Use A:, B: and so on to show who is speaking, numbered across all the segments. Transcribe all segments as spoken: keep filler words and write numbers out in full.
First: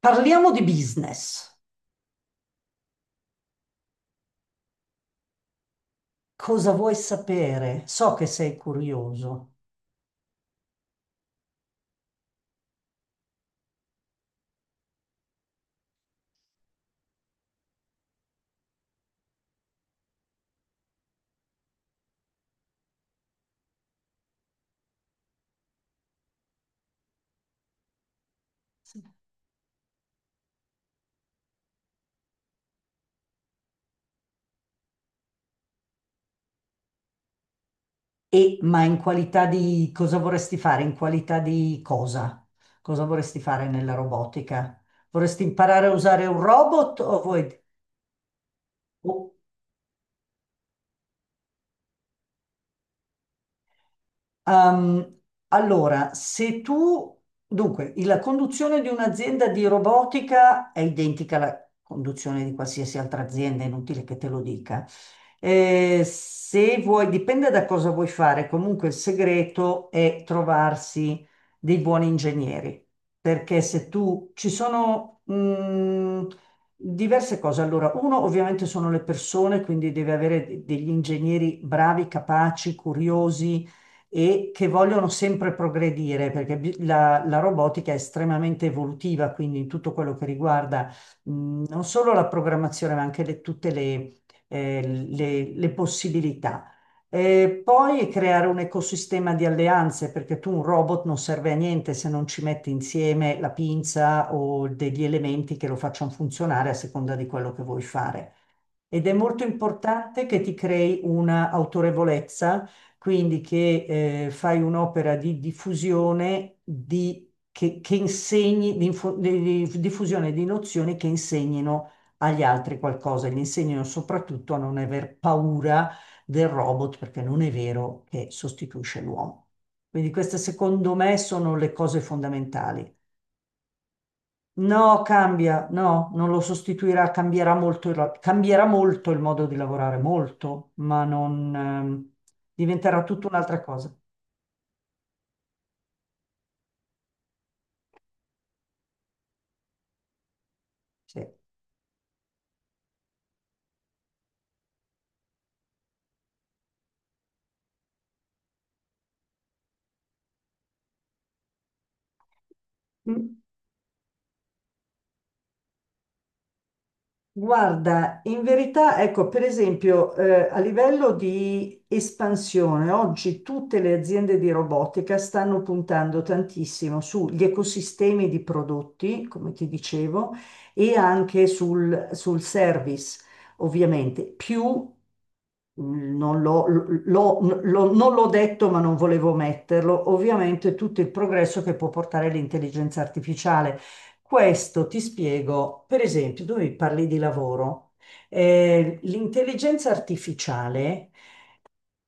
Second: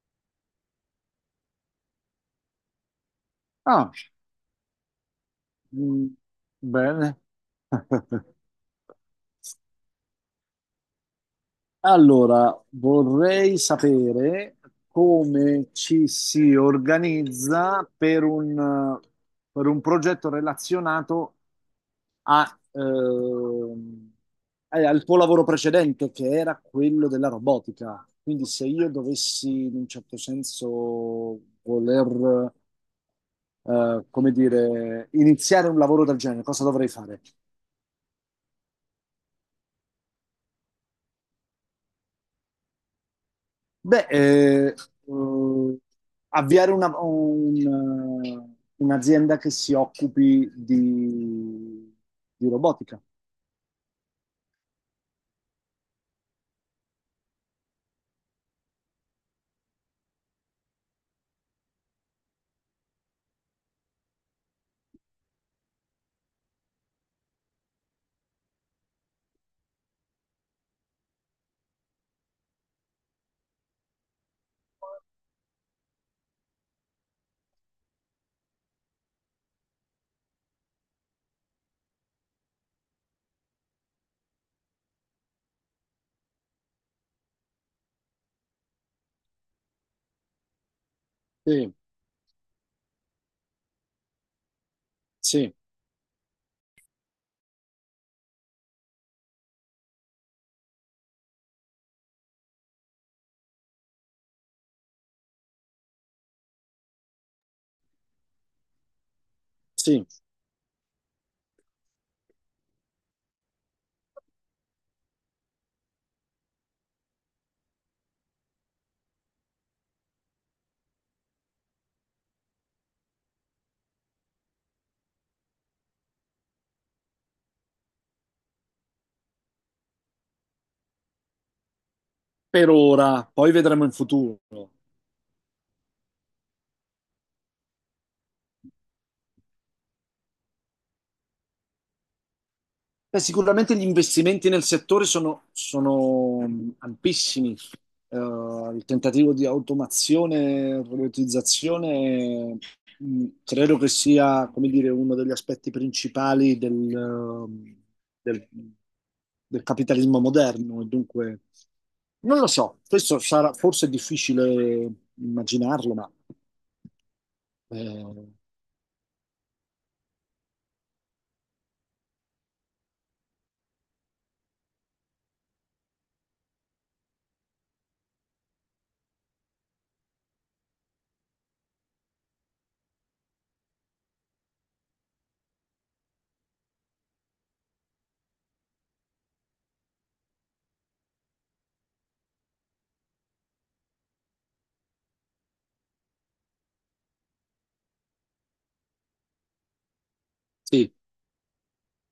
A: Parliamo di business.
B: Ah, mm,
A: Cosa vuoi
B: bene.
A: sapere? So che sei curioso.
B: Allora, vorrei sapere come ci si organizza per un, per un progetto relazionato a, ehm, eh, al tuo lavoro precedente, che era quello della robotica. Quindi se io
A: Sì.
B: dovessi, in un certo senso, voler, eh, come dire, iniziare un lavoro del genere, cosa dovrei fare?
A: E, ma in qualità di cosa vorresti fare? In qualità di cosa? Cosa vorresti fare nella
B: Beh, eh,
A: robotica? Vorresti
B: eh,
A: imparare a usare un
B: avviare una-
A: robot o vuoi...
B: un- eh,
A: o-
B: un'azienda che si occupi di, di robotica.
A: Ehm, allora, se tu, dunque, la conduzione di un'azienda di robotica è identica alla conduzione di qualsiasi altra azienda, è inutile che te lo dica. Eh, se vuoi, dipende da cosa vuoi fare, comunque il segreto è trovarsi dei buoni ingegneri, perché se tu ci sono mh, diverse cose. Allora, uno ovviamente sono le persone, quindi devi avere de- degli ingegneri bravi, capaci, curiosi e che vogliono sempre progredire, perché bi- la, la robotica è estremamente evolutiva, quindi in tutto quello che riguarda mh,
B: Sì,
A: non solo la programmazione, ma anche le- tutte le, eh,
B: sì,
A: le- le possibilità. E poi creare un ecosistema di alleanze, perché tu un robot non serve a niente se non ci metti insieme la pinza o degli elementi che lo facciano funzionare a seconda di quello che vuoi fare. Ed è molto
B: sì,
A: importante che ti crei una autorevolezza, quindi che eh, fai un'opera di diffusione di, che, che insegni, di, info- di- di diffusione di nozioni che insegnino agli altri qualcosa, gli insegnino soprattutto a non aver paura del robot, perché non è vero che sostituisce l'uomo. Quindi queste secondo me sono le cose
B: per
A: fondamentali.
B: ora, poi vedremo in futuro.
A: No, cambia, no, non lo sostituirà, cambierà molto il, ro- cambierà molto il modo di lavorare, molto, ma non, ehm, diventerà
B: Beh,
A: tutta un'altra
B: sicuramente gli
A: cosa.
B: investimenti nel settore sono, sono ampissimi. Eh, il tentativo di automazione e
A: Sì.
B: robotizzazione mh, credo che sia, come dire, uno degli aspetti principali del, eh, del- del capitalismo moderno. E dunque, non lo so, questo
A: Mm.
B: sarà forse è difficile immaginarlo, ma
A: Guarda,
B: eh,
A: in verità, ecco, per esempio, eh, a livello di espansione, oggi tutte le aziende di robotica stanno puntando tantissimo sugli ecosistemi di prodotti, come ti dicevo, e anche sul, sul service, ovviamente, più non l'ho l'ho- l'ho- non l'ho detto, ma non volevo metterlo, ovviamente tutto il progresso che può portare l'intelligenza artificiale. Questo ti spiego, per esempio, tu mi parli di lavoro. Eh, l'intelligenza
B: sì.
A: artificiale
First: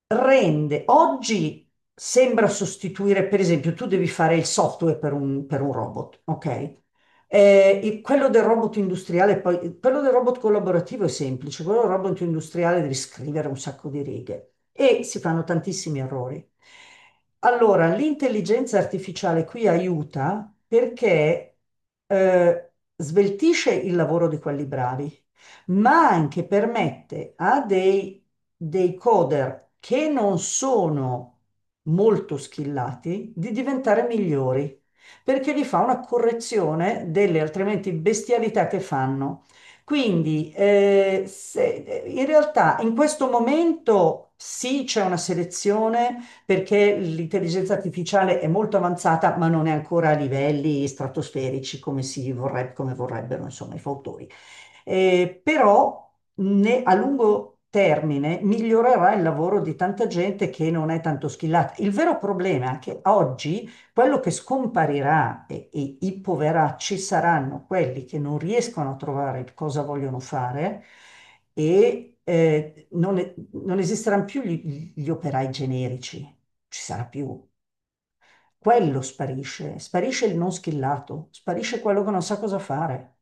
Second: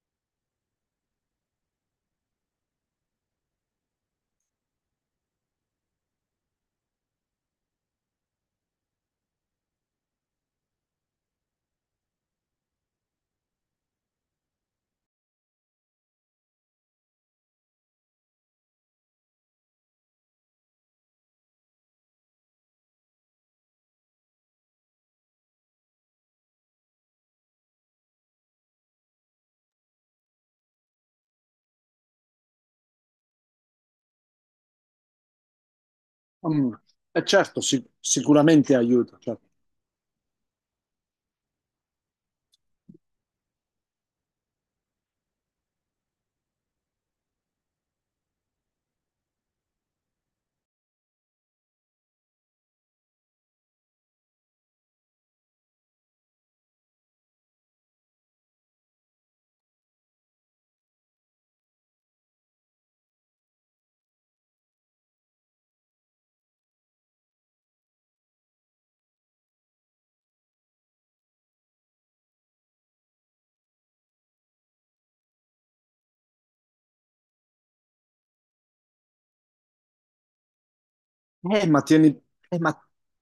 A: rende oggi sembra sostituire, per esempio, tu devi fare il software per un, per un robot, ok? Eh, e quello del robot industriale, poi quello del robot collaborativo è semplice, quello del robot industriale devi scrivere un sacco di righe e si fanno tantissimi errori. Allora, l'intelligenza artificiale qui aiuta perché eh, sveltisce il lavoro di quelli bravi ma anche permette a dei, dei coder che non sono molto skillati di diventare migliori, perché gli fa una
B: Mm.
A: correzione
B: E
A: delle
B: certo, sic-
A: altrimenti bestialità
B: sicuramente
A: che
B: aiuta.
A: fanno.
B: Certo.
A: Quindi, eh, se- in realtà in questo momento sì, c'è una selezione perché l'intelligenza artificiale è molto avanzata, ma non è ancora a livelli stratosferici come si vorrebbe, come vorrebbero, insomma, i fautori. Eh, però ne- a lungo termine migliorerà il lavoro di tanta gente che non è tanto schillata. Il vero problema è che oggi quello che scomparirà e, e i poveracci saranno quelli che non riescono a trovare cosa vogliono fare e eh, non, e- non esisteranno più gli, gli operai generici, non ci sarà più. Quello sparisce, sparisce il non schillato,
B: Eh,
A: sparisce
B: ma
A: quello
B: tieni,
A: che non sa
B: eh,
A: cosa
B: ma
A: fare.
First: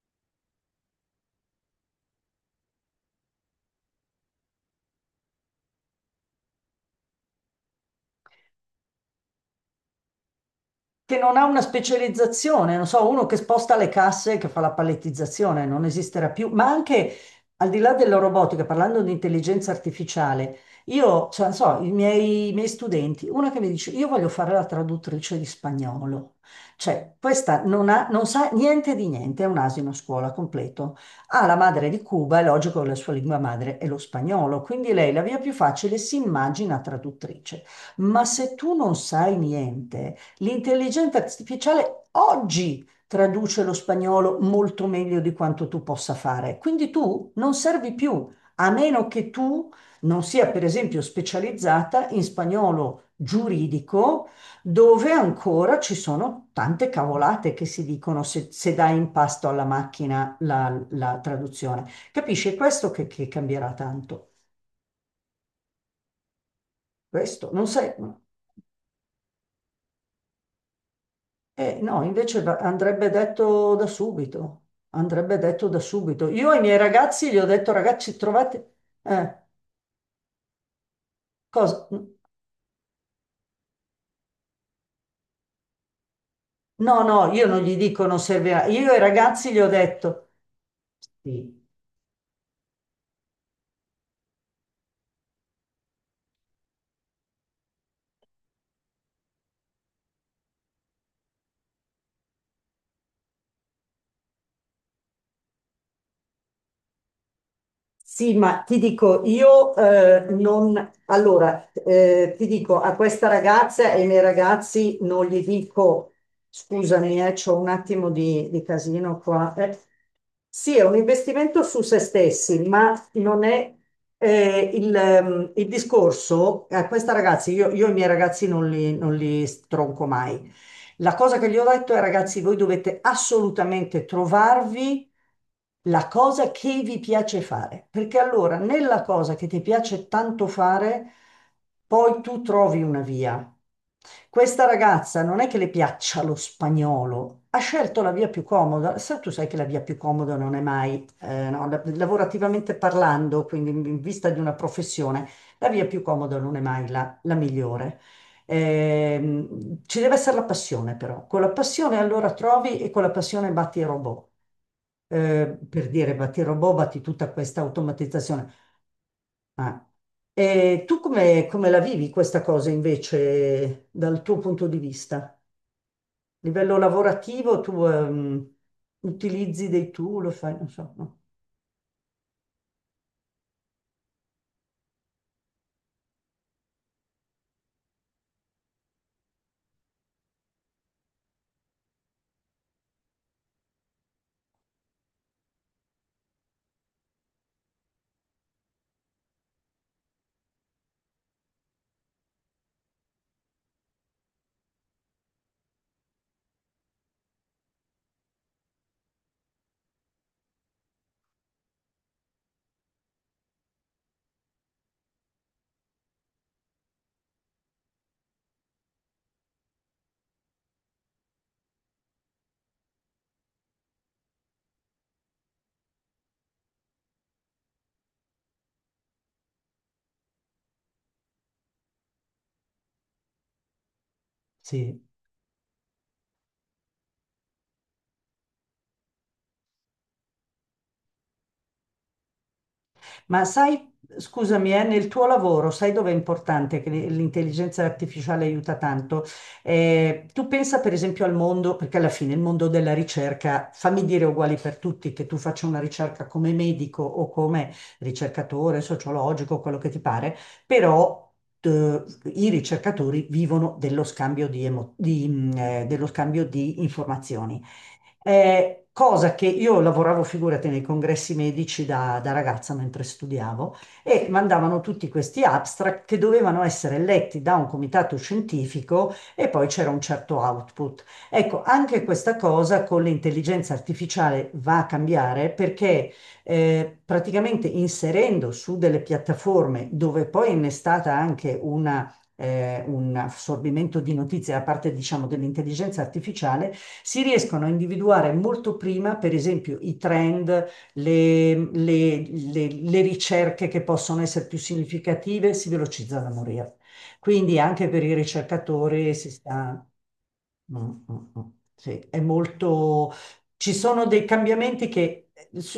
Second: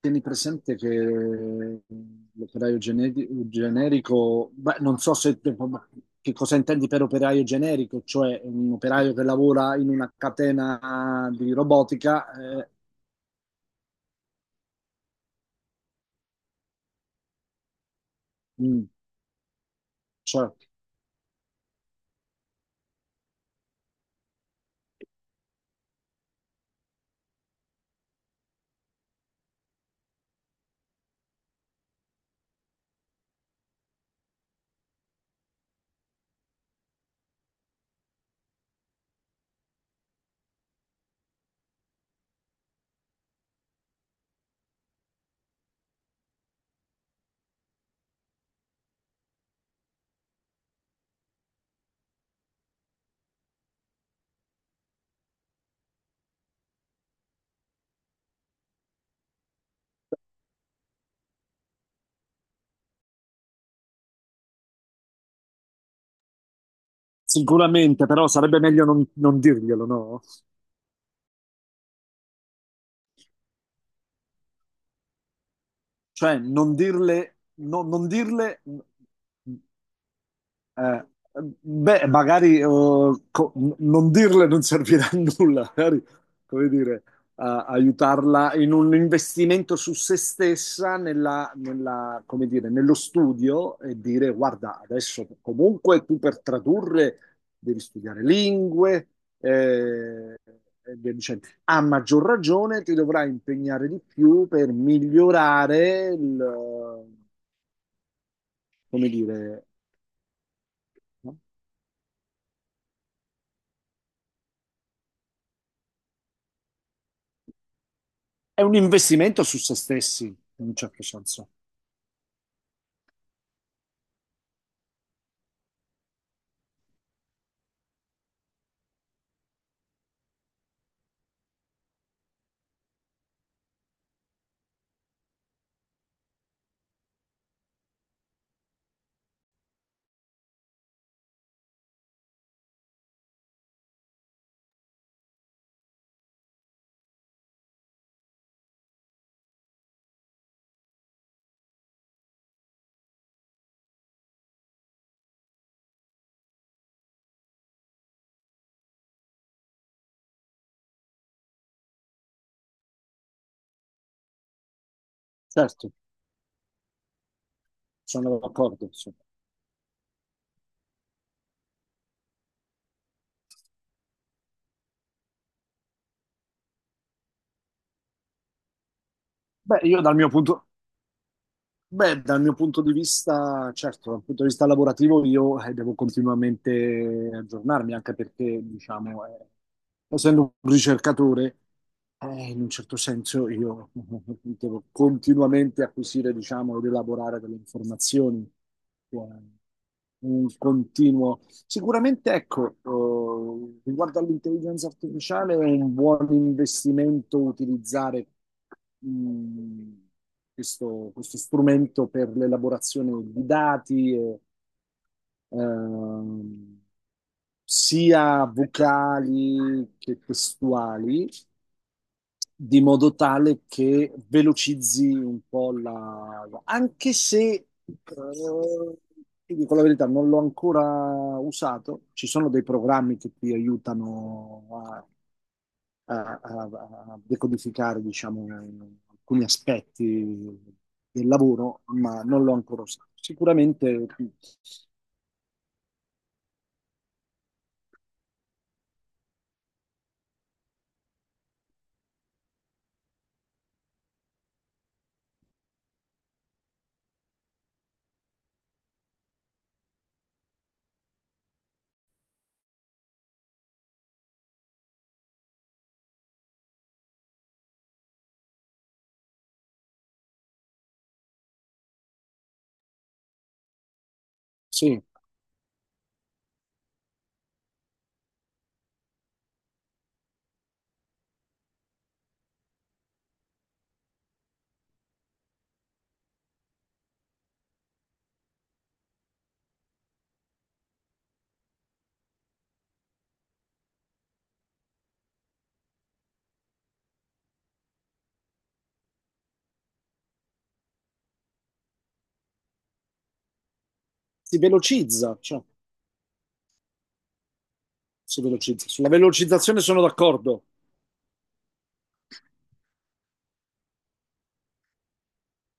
B: tieni presente che l'operaio gene- generico, beh, non so se, che cosa intendi per operaio generico, cioè un operaio che lavora in una
A: Che
B: catena
A: non ha
B: di
A: una
B: robotica, eh,
A: specializzazione, non so, uno che sposta le casse, che fa la palettizzazione, non esisterà più, ma anche al di là della robotica,
B: mm,
A: parlando di intelligenza
B: cioè,
A: artificiale, io, cioè, non so, i miei, i miei studenti, una che mi dice, io voglio fare la traduttrice di spagnolo, cioè, questa non ha, non sa niente di niente, è un asino a scuola completo, ha la madre di Cuba, è logico che la sua lingua madre è lo spagnolo, quindi lei la via più facile si immagina traduttrice, ma se tu non sai niente... L'intelligenza artificiale oggi traduce lo spagnolo molto meglio di quanto tu possa fare, quindi tu non servi più, a meno che tu non sia, per esempio, specializzata in spagnolo giuridico, dove ancora ci sono tante cavolate che si dicono se, se dai in pasto alla macchina la, la traduzione. Capisci? È questo che, che cambierà tanto. Questo, non sai.
B: sicuramente, però sarebbe meglio non, non dirglielo, no?
A: Eh, no, invece va- andrebbe detto da subito, andrebbe detto da subito.
B: Cioè,
A: Io ai
B: non
A: miei ragazzi
B: dirle,
A: gli ho detto,
B: no- non
A: ragazzi,
B: dirle.
A: trovate... eh,
B: Eh,
A: cosa?
B: beh, magari eh, co- n- non dirle non servirà a nulla, magari, come dire,
A: No, no, io non
B: a-
A: gli dico non serve
B: aiutarla
A: a...
B: in
A: Io
B: un
A: ai ragazzi gli ho
B: investimento su se
A: detto,
B: stessa nella,
A: sì.
B: nella- come dire, nello studio e dire, guarda, adesso comunque tu per tradurre devi studiare lingue, eh, e via dicendo. A maggior ragione ti dovrai impegnare di più per migliorare il, eh,
A: Sì, ma ti
B: come
A: dico,
B: dire,
A: io eh, non...
B: no?
A: Allora, eh, ti dico, a questa ragazza e ai miei ragazzi non gli dico, scusami, eh, c'ho un attimo di,
B: È
A: di
B: un
A: casino
B: investimento
A: qua.
B: su se
A: Eh.
B: stessi, in un
A: Sì, è un
B: certo senso.
A: investimento su se stessi, ma non è eh, il, ehm, il discorso. A questa ragazza, io, io i miei ragazzi non li, non li stronco mai. La cosa che gli ho detto è, ragazzi, voi dovete assolutamente trovarvi la cosa che vi piace fare, perché allora nella cosa che ti piace tanto fare, poi tu trovi una via. Questa ragazza non è che le piaccia lo spagnolo, ha scelto la via più comoda. Sa- tu sai che la via più comoda non è mai, eh, no, la- lavorativamente parlando, quindi in in vista di una professione, la via più comoda non è mai la la migliore. Ehm, ci deve essere la passione però, con la passione allora trovi e con la passione batti i robot. Eh, per
B: Certo,
A: dire batti i robot, batti tutta questa
B: sono
A: automatizzazione.
B: d'accordo. Sì.
A: Ah. E tu come, come la vivi questa cosa invece dal tuo punto di vista? A livello lavorativo tu ehm, utilizzi
B: Beh,
A: dei
B: io dal
A: tool,
B: mio
A: lo fai,
B: punto,
A: non so, no?
B: Beh, Dal mio punto di vista, certo, dal punto di vista lavorativo io eh, devo continuamente aggiornarmi, anche perché, diciamo, eh, essendo un ricercatore, eh, in un certo senso io devo continuamente acquisire, diciamo, ed elaborare delle informazioni. eh, Un continuo. Sicuramente, ecco, eh, riguardo all'intelligenza artificiale è un buon investimento utilizzare mm, questo, questo strumento per l'elaborazione di dati, e, ehm, sia vocali che testuali, di modo tale che velocizzi un po' la... anche se, eh, ti dico la verità, non l'ho ancora usato, ci sono dei programmi che ti aiutano
A: Sì.
B: a a, a- a decodificare, diciamo, alcuni aspetti del lavoro, ma non l'ho ancora usato.
A: Ma
B: Sicuramente
A: sai, scusami, eh, nel tuo lavoro, sai dove è importante che l- l'intelligenza artificiale aiuta tanto? Eh, tu pensa per esempio al mondo, perché alla fine il mondo della ricerca, fammi dire uguali per tutti, che tu faccia una ricerca come medico o come ricercatore, sociologico, quello che ti pare, però... eh, I ricercatori vivono dello scambio di, emo- di, mm, eh, dello scambio di informazioni. Eh, cosa che io lavoravo, figurati, nei congressi medici da, da ragazza mentre studiavo e mandavano
B: sì,
A: tutti questi abstract che dovevano essere letti da un comitato scientifico e poi c'era un certo output. Ecco, anche questa cosa con l'intelligenza artificiale va a cambiare perché eh, praticamente inserendo su delle piattaforme dove poi è innestata anche una eh, un assorbimento di notizie da parte, diciamo, dell'intelligenza artificiale, si riescono a individuare molto prima, per esempio, i trend, le, le- le- le ricerche che possono essere
B: si
A: più
B: velocizza,
A: significative,
B: cioè,
A: si velocizza da morire. Quindi anche per i
B: si velocizza. Sulla
A: ricercatori si
B: velocizzazione
A: sta...
B: sono d'accordo.
A: Mm, mm, mm. Sì, è molto... Ci sono dei cambiamenti che...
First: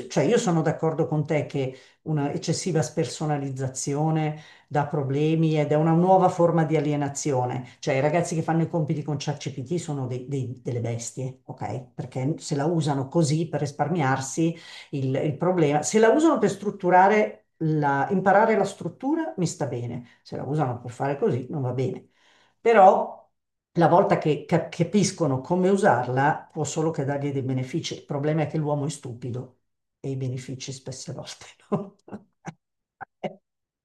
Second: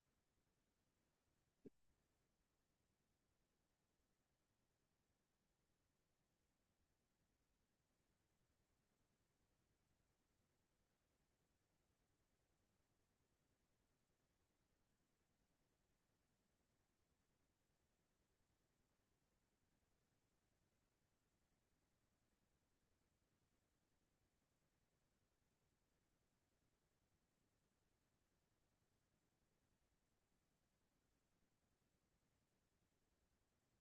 A: Cioè, io sono d'accordo con te che una eccessiva spersonalizzazione dà problemi ed è una nuova forma di alienazione. Cioè, i ragazzi che fanno i compiti con ChatGPT sono dei- dei- delle bestie, ok? Perché se la usano così per risparmiarsi il, il problema... Se la usano per strutturare... La, imparare la struttura mi sta bene, se la usano per fare così non va bene però la volta che cap- capiscono come usarla può solo che dargli dei benefici. Il problema è che l'uomo è stupido e i benefici spesse volte no.